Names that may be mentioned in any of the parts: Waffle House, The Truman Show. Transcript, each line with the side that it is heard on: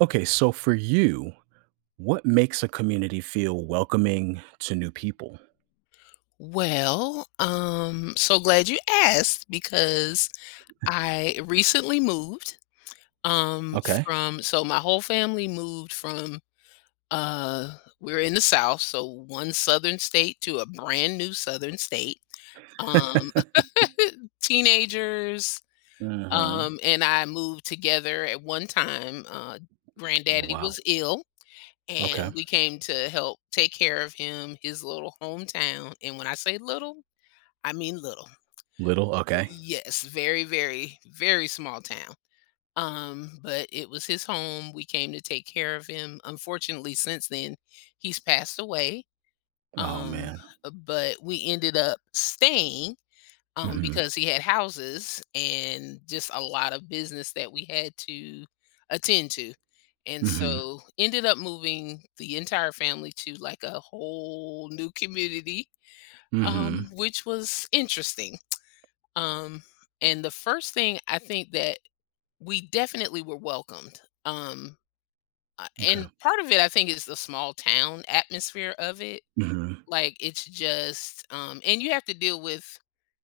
right: Okay, so for you, what makes a community feel welcoming to new people?
left: Well, so glad you asked because I recently moved, um
right: Okay.
left: from, so my whole family moved from, uh we're in the South, so one southern state to a brand new southern state. Um
right: Hmm.
left: Teenagers, and I moved together at one time.
right: Oh
left: Granddaddy
right: wow.
left: was ill,
right: Okay.
left: and we came to help take care of him, his little hometown. And when I say little, I mean little.
right: Little. Okay.
left: Yes, very, very, very small town. But it was his home. We came to take care of him. Unfortunately, since then, he's passed away.
right: Oh
left: Um,
right: man.
left: but we ended up staying,
right: Hmm.
left: because he had houses and just a lot of business that we had to attend to. And
right: Hmm.
left: so ended up moving the entire family to, like, a whole new community,
right: Hmm.
left: which was interesting, um, and the first thing I think that, we definitely were welcomed. Um,
right: Okay.
left: and part of it, I think, is the small town atmosphere of it.
right: hmm
left: Like it's just, and you have to deal with,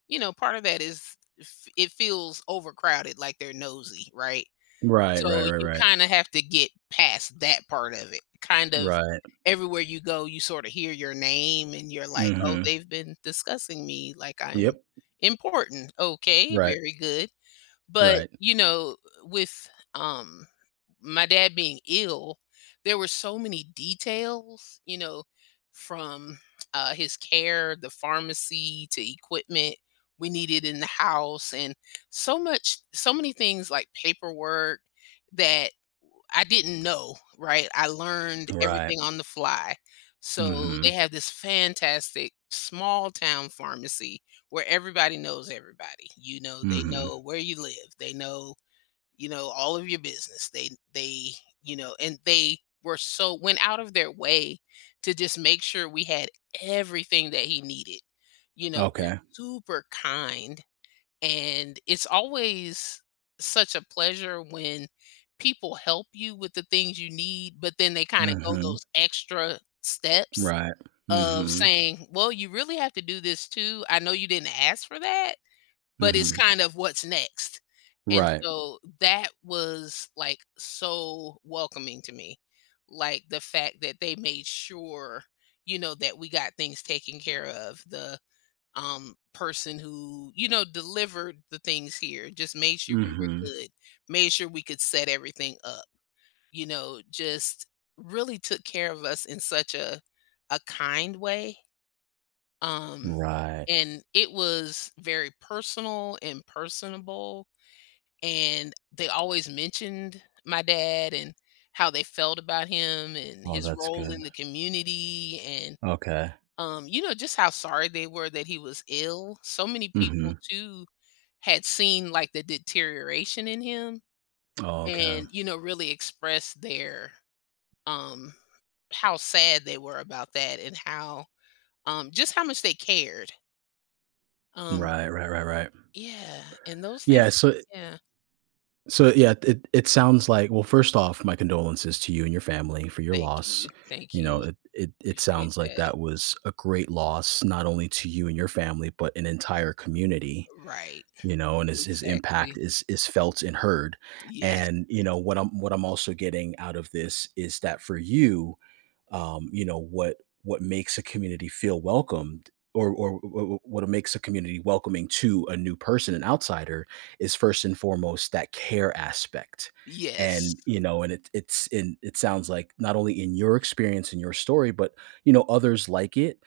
left: part of that is it feels overcrowded, like they're nosy, right?
right: Right.
left: So
right: Right.
left: you
right: Right.
left: kind of have to get past that part of it. Kind of
right: Right. Right.
left: everywhere you go, you sort of hear your name and you're like, oh,
right: Hmm.
left: they've been discussing me like I'm
right: Yep.
left: important. Okay,
right: Right.
left: very good. But,
right: Right.
left: with, my dad being ill, there were so many details, from, his care, the pharmacy, to equipment we needed in the house, and so many things like paperwork that I didn't know, right? I learned
right: Right.
left: everything on the fly. So they
right: Hmm.
left: have this fantastic small town pharmacy where everybody knows everybody. You know, they
right: Hmm.
left: know where you live. They know, all of your business. They, and they were so went out of their way to just make sure we had everything that he needed. You know, we're
right: Okay.
left: super kind, and it's always such a pleasure when people help you with the things you need, but then they kinda go
right: Hmm.
left: those extra steps
right: Right.
left: of
right: Hmm.
left: saying, "Well, you really have to do this too. I know you didn't ask for that, but it's
right: Hmm.
left: kind of what's next." And
right: Right.
left: so that was, like, so welcoming to me. Like, the fact that they made sure, that we got things taken care of. The person who delivered the things here just made sure we were
right: Hmm.
left: good, made sure we could set everything up, just really took care of us in such a kind way, um
right: Right.
left: and it was very personal and personable, and they always mentioned my dad and how they felt about him and
right: Oh,
left: his
right: that's
left: role in
right: good.
left: the community and,
right: Okay.
left: just how sorry they were that he was ill. So many
right: Mm-hmm.
left: people, too, had seen, like, the deterioration in him,
right: Oh, okay.
left: and, you know, really expressed their um how sad they were about that and how just how much they cared. Um
right: Right, right, right, right.
left: yeah, and those things,
right: Yeah, so
left: yeah.
right: so yeah, it sounds like, well, first off, my condolences to you and your family for your
left: Thank
right: loss.
left: you. Thank
right: You
left: you.
right: know, it
left: Appreciate
right: sounds like
left: that.
right: that was a great loss, not only to you and your family, but an entire community,
left: Right.
right: you know, and his impact
left: Exactly.
right: is felt and heard.
left: Yes.
right: And, you know, what I'm also getting out of this is that for you, you know, what makes a community feel welcomed, or what makes a community welcoming to a new person, an outsider, is first and foremost that care aspect.
left: Yes.
right: And you know and it, it's in it sounds like, not only in your experience and your story, but, you know, others like it.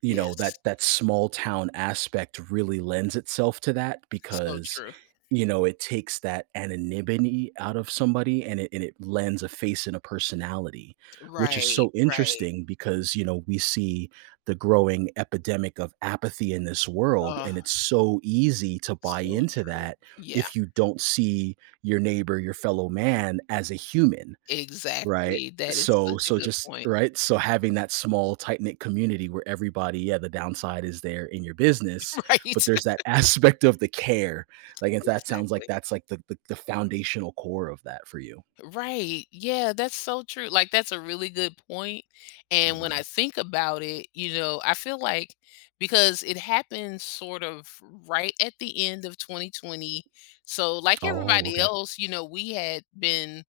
right: You know
left: Yes.
right: that that small town aspect really lends itself to that,
left: So
right: because,
left: true.
right: you know, it takes that anonymity out of somebody, and it lends a face and a personality, which is
left: Right.
right: so
left: Right.
right: interesting because, you know, we see the growing epidemic of apathy in this world,
left: Oh,
right: and it's so easy to buy
left: so
right: into
left: true.
right: that
left: Yeah,
right: if you don't see your neighbor, your fellow man, as a human, right?
left: exactly. That is
right: so
left: such a
right: so
left: good
right: just,
left: point.
right: right, so having that small tight knit community where everybody, yeah, the downside is, there in your business, but
left: Right.
right: there's that aspect of the care. Like, if that sounds like,
left: Exactly.
right: that's like the foundational core of that for you.
left: Right. Yeah, that's so true. Like that's a really good point. And when I
right: Mhm.
left: think about it, you know, I feel like, because it happened sort of right at the end of 2020. So like
right: Oh,
left: everybody
right: okay.
left: else, you know, we had been,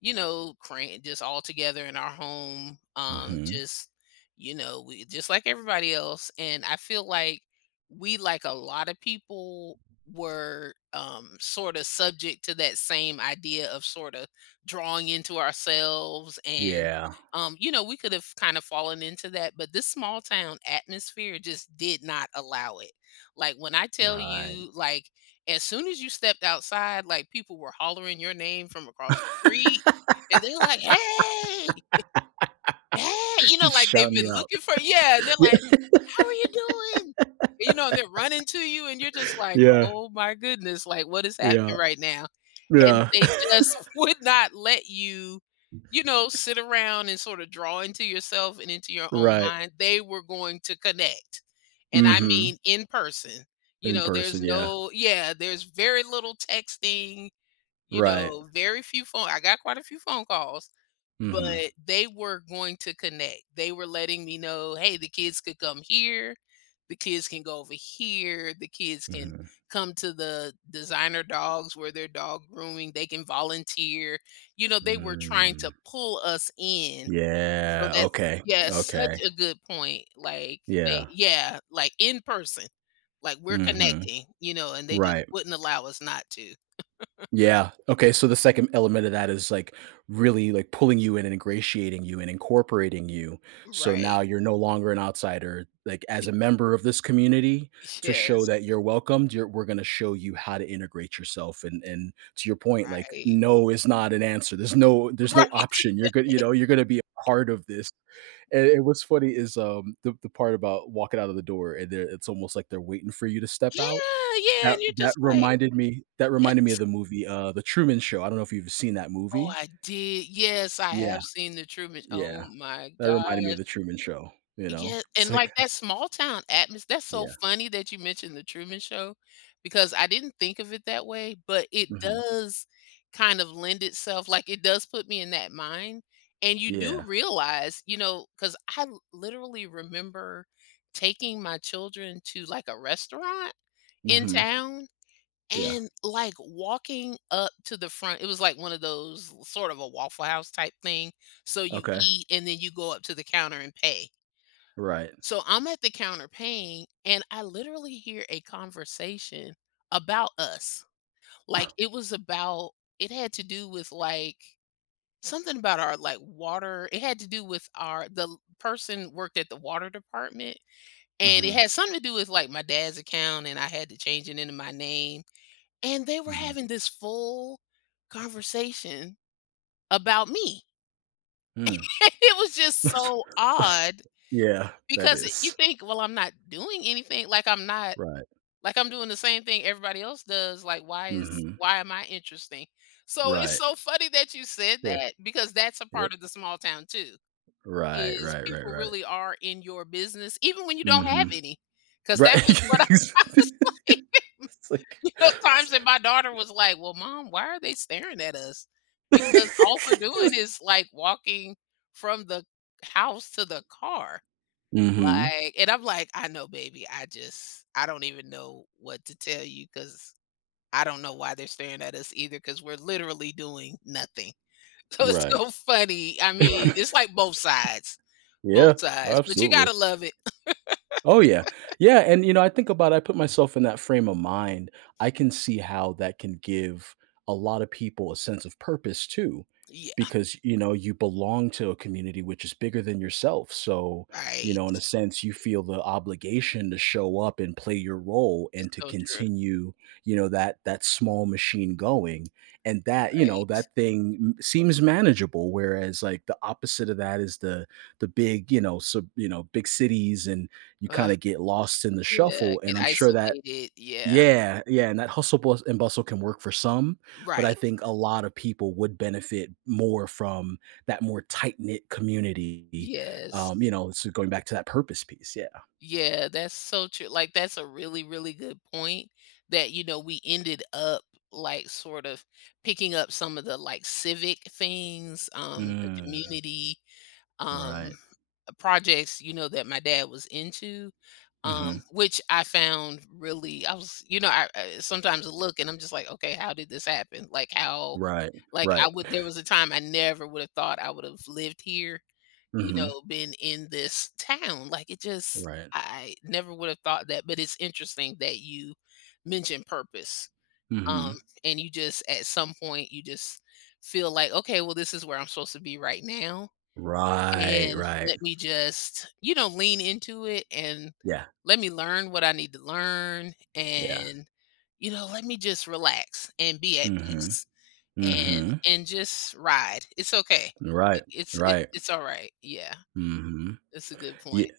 left: you know, cran just all together in our home.
right: Hmm.
left: Just, you know, we just, like everybody else. And I feel like we, like a lot of people, were sort of subject to that same idea of sort of drawing into ourselves and,
right: Yeah.
left: we could have kind of fallen into that, but this small town atmosphere just did not allow it. Like when I tell
right: Right.
left: you, like as soon as you stepped outside, like people were hollering your name from across the street, and they're like, "Hey, hey," you know, like
right: Shout
left: they've
right: me
left: been
right: out.
left: looking for, yeah, and they're like, "How are you doing?" You know, and they're running to you, and you're just like,
right: Yeah,
left: "Oh my goodness, like what is
right: yeah,
left: happening right now?" And
right: yeah,
left: they
right: yeah,
left: just would not let you, sit around and sort of draw into yourself and into your own
right: right.
left: mind. They were going to connect. And I
right: Mhm.
left: mean in person. You
right: In
left: know, there's
right: person, yeah,
left: no, yeah, there's very little texting. You
right: right.
left: know, very few phone I got quite a few phone calls,
right: Mhm,
left: but they were going to connect. They were letting me know, "Hey, the kids could come here. The kids can go over here. The kids can
right: mhm.
left: come to the designer dogs where they're dog grooming. They can volunteer." You know, they were trying to
right: Mm,
left: pull us in. So
right: yeah,
left: that's,
right: okay,
left: yeah, such
right: okay,
left: a good point. Like they,
right: yeah,
left: yeah, like in person. Like we're
right: mhm,
left: connecting, you know, and they just
right: right.
left: wouldn't allow us not to.
right: Yeah. Okay. So the second element of that is like really like pulling you in and ingratiating you and incorporating you. So
left: Right.
right: now you're no longer an outsider. Like, as a member of this community, to show
left: Yes,
right: that you're welcomed, we're going to show you how to integrate yourself. And to your point, like
left: right.
right: no is not an answer. There's no there's
left: Right.
right: no option. You're good. You know you're going to be a part of this. And what's funny is the part about walking out of the door, and it's almost like they're waiting for you to step
left: Yeah,
right: out.
left: yeah,
right: that
left: and you're
right: that
left: just like,
right: reminded me that
left: "Yes."
right: reminded me of the movie, The Truman Show. I don't know if you've seen that
left: Oh,
right: movie.
left: I did. Yes, I
right: Yeah,
left: have seen The Truman. Oh
right: yeah,
left: my
right: that reminded me
left: gosh.
right: of The Truman Show, you know?
left: Yeah, and,
right: It's
left: like,
right: like
left: that small town atmosphere. That's so
right: yeah,
left: funny that you mentioned The Truman Show, because I didn't think of it that way, but it
right: mhm,
left: does kind of lend itself, like, it does put me in that mind, and you do
right: yeah,
left: realize, you know, because I l literally remember taking my children to, like, a restaurant in
right: mhm,
left: town.
right: yeah,
left: And, like, walking up to the front, it was like one of those sort of a Waffle House type thing. So you
right: okay,
left: eat, and then you go up to the counter and pay.
right: right,
left: So I'm at the counter paying, and I literally hear a conversation about us. Like, it was about it had to do with, like, something about our, like, water, it had to do with our the l person worked at the water department, and it
right: mhm,
left: had something to do with, like, my dad's account, and I had to change it into my name. And they were
right: mhm,
left: having this full conversation about me.
right: mm.
left: It was just so odd
right: Yeah, that
left: because you
right: is,
left: think, "Well, I'm not doing anything, like, I'm not,
right: right,
left: like, I'm doing the same thing everybody else does, like,
right: mhm,
left: why am I interesting?" So, it's
right: right,
left: so funny that you said
right: yeah,
left: that because that's a
right: yep,
left: part of the small town too,
right: right,
left: is
right: right, right,
left: people
right: right,
left: really are in your business even when you don't have
right: mhm,
left: any? Because that was
right: right,
left: what I I was like
right: it's like.
left: You know, times that my daughter was like, "Well, mom, why are they staring at us? Because all we're doing is, like, walking from the house to the car."
right: Mhm,
left: Like and I'm like, "I know, baby. I don't even know what to tell you because I don't know why they're staring at us either because 'cause we're literally doing nothing." So it's
right: right.
left: so funny. I mean, it's like both sides.
right: Yeah,
left: Both sides, but you gotta
right: absolutely.
left: love it.
right: Oh, yeah. Yeah, and, you know, I think about it, I put myself in that frame of mind. I can see how that can give a lot of people a sense of purpose too,
left: Yeah.
right: because, you know, you belong to a community which is bigger than yourself. So, you know, in
left: Right.
right: a sense, you feel the obligation to show up and play your role
left: It's
right: and to
left: so true,
right: continue, you know, that small machine going. And that, you know,
left: right.
right: that thing seems manageable, whereas like the opposite of that is the big, you know, you know, big cities, and you
left: Ugh,
right: kind of get lost in the
left: yeah,
right: shuffle. And
left: get
right: I'm sure that,
left: isolated, yeah.
right: yeah, yeah, and that hustle and bustle can work for some, but I
left: Right.
right: think a lot of people would benefit more from that more tight knit community.
left: Yes.
right: You know, so going back to that purpose piece, yeah.
left: Yeah, that's so true. Like that's a really, really good point that, you know, we ended up, like, sort of picking up some of the, like, civic things, the
right: Mm,
left: community um
right: right.
left: projects, you know, that my dad was into.
right: Hmm.
left: Which I found really, I was, you know, I sometimes look and I'm just like, okay, how did this happen? Like how,
right: Right.
left: like
right: Right.
left: I would, there was a time I never would have thought I would have lived here, you
right: Hmm.
left: know, been in this town. Like it just,
right: Right.
left: I never would have thought that, but it's interesting that you mentioned purpose. Um
right: Hmm.
left: and you just at some point you just feel like, okay, well, this is where I'm supposed to be right now,
right: Right.
left: and
right: Right.
left: let me just, you know, lean into it, and
right: Yeah.
left: let me learn what I need to learn,
right: Yeah.
left: and you know, let me just relax and be at
right: Hmm.
left: peace, and
right: Hmm.
left: and just ride. It's okay.
right: Right.
left: Like it's it's
right: Right.
left: it's all right. Yeah.
right: Hmm.
left: It's a good point.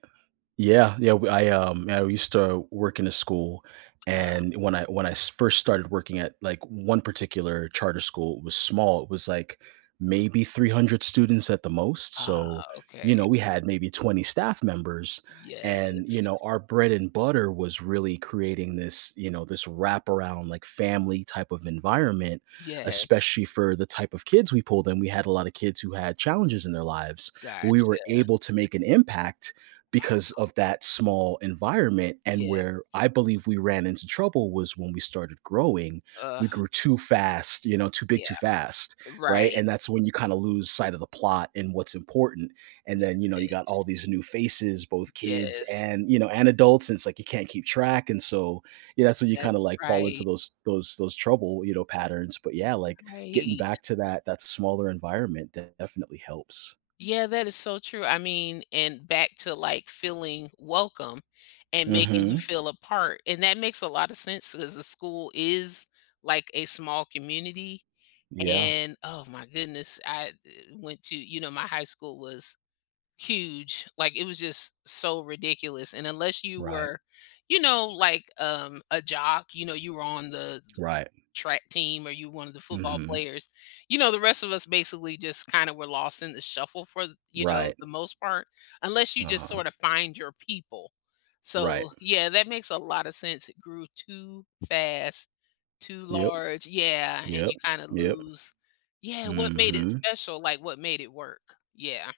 right: Yeah, yeah. I used to work in a school, and when I first started working at like one particular charter school. It was small. It was like maybe 300 students at the most. So,
left: Ah,
right: you
left: okay.
right: know, we had maybe 20 staff members, and, you
left: Yes.
right: know, our bread and butter was really creating this, you know, this wraparound like family type of environment,
left: Yes,
right: especially for the type of kids we pulled in. We had a lot of kids who had challenges in their lives, but we were
left: gotcha.
right: able to make an impact
left: Wow,
right: because of that small environment. And
left: yes.
right: where I believe we ran into trouble was when we started growing.
left: Uh,
right: We grew too fast, you know, too big,
left: yeah,
right: too fast, right?
left: right.
right: And that's when you kind of lose sight of the plot and what's important. And
left: Makes
right: then, you know, you got all
left: sense.
right: these new faces, both kids
left: Yes,
right: and adults. And it's like you can't keep track. And so, yeah, that's when you kind of
left: that's
right: like fall into
left: right,
right: those trouble, you know, patterns. But yeah, like getting
left: right.
right: back to that smaller environment, that definitely helps.
left: Yeah, that is so true. I mean, and back to, like, feeling welcome and making you
right: Hmm.
left: feel a part, and that makes a lot of sense because the school is like a small community,
right: Yeah.
left: and, oh my goodness, I, went to, you know, my high school was huge, like, it was just so ridiculous, and unless you
right: Right.
left: were, you know, like, a jock, you know, you were on the
right: Right.
left: track team or you one of the football
right: Mhm.
left: players, you know, the rest of us basically just kinda were lost in the shuffle for, you know,
right: Right.
left: the most part, unless you just
right: Uh-huh.
left: sorta find your people.
right: Right.
left: So, yeah, that makes a lot of sense. It grew too fast, too
right: Yep.
left: large, yeah, and you
right: Yep.
left: kinda
right: Yep.
left: lose, yeah, what made it
right: Mhm.
left: special, like, what made it work. Yeah.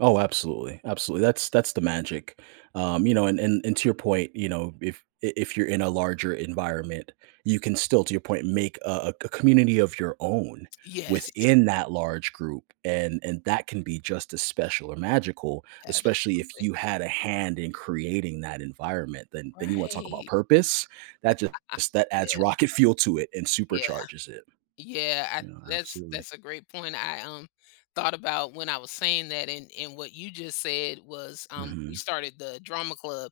right: Oh, absolutely, absolutely. That's the magic. And to your point, you know, if you're in a larger environment, you can still, to your point, make a community of your own
left: Yes.
right: within that large group, and that can be just as special or magical,
left: Absolutely.
right: especially if you had a hand in creating that environment. Then you want to talk about
left: Right.
right: purpose. That just that adds
left: Yes.
right: rocket fuel to it and
left: Yeah.
right: supercharges it.
left: Yeah, I
right: You know, absolutely.
left: that's a great point. I, thought about when I was saying that, and what you just said was, we
right: Hmm.
left: started the drama club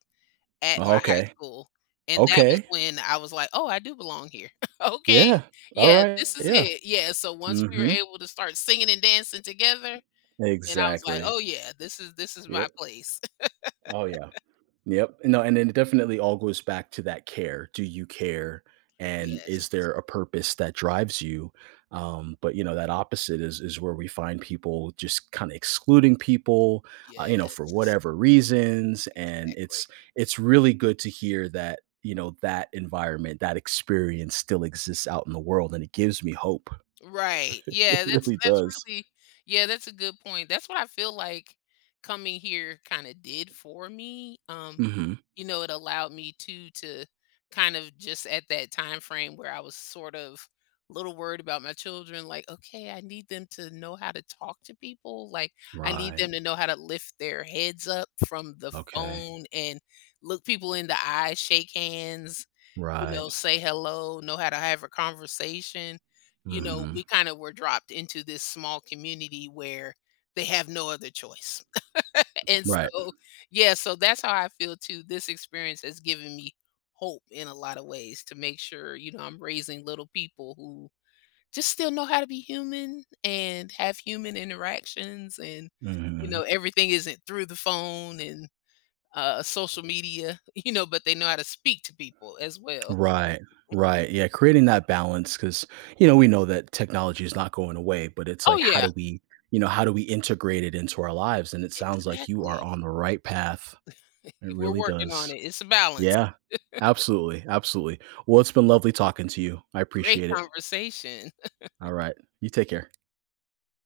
left: at my high
right: Okay.
left: school, and that was
right: Okay.
left: when I was like, "Oh, I do belong here." Okay.
right: Yeah. All
left: Yeah,
right: right.
left: this is
right: Yeah.
left: it. Yeah, so once we were
right: Mhm.
left: able to start singing and dancing together, and I was like,
right: Exactly.
left: "Oh, yeah, this is my
right: Yep.
left: place."
right: Oh, yeah. Yep. No, and then it definitely all goes back to that care. Do you care? And
left: Yes.
right: is there a purpose that drives you? But, you know, that opposite is where we find people just kind of excluding people, you know, for
left: Yes.
right: whatever reasons. And it's
left: Exactly.
right: it's really good to hear that, you know, that environment, that experience still exists out in the world. And it gives me hope.
left: Right.
right: It
left: Yeah, that's
right: really
left: that's
right: does.
left: really, yeah, that's a good point. That's what I feel like coming here kind of did for me.
right: Hmm.
left: You know, it allowed me to kind of just at that time frame where I was sort of a little worried about my children, like, okay, I need them to know how to talk to people. Like I need them
right: Right.
left: to know how to lift their heads up from the
right: Okay.
left: phone and look people in the eye, shake hands, you
right: Right.
left: know, say hello, know how to have a conversation. You know,
right: Mhm.
left: we kind of were dropped into this small community where they have no other choice. And
right: Right.
left: so, yeah, so that's how I feel too. This experience has given me hope in a lot of ways to make sure, you know, I'm raising little people who just still know how to be human and have human interactions and, you know,
right: Mhm.
left: everything isn't through the phone and, social media, you know, but they know how to speak to people as well.
right: Right. Right. Yeah, creating that balance, because, you know, we know that technology is not going away, but it's
left: Oh,
right: like, how
left: yeah.
right: do we you know, how do we integrate it into our lives? And it sounds like you are
left: Exactly.
right: on the right path. It
left: We're
right: really
left: working on
right: does.
left: it. It's a balance.
right: Yeah. Absolutely, absolutely. Well, it's been lovely talking to you. I
left: Great
right: appreciate it.
left: conversation.
right: All right. You take care.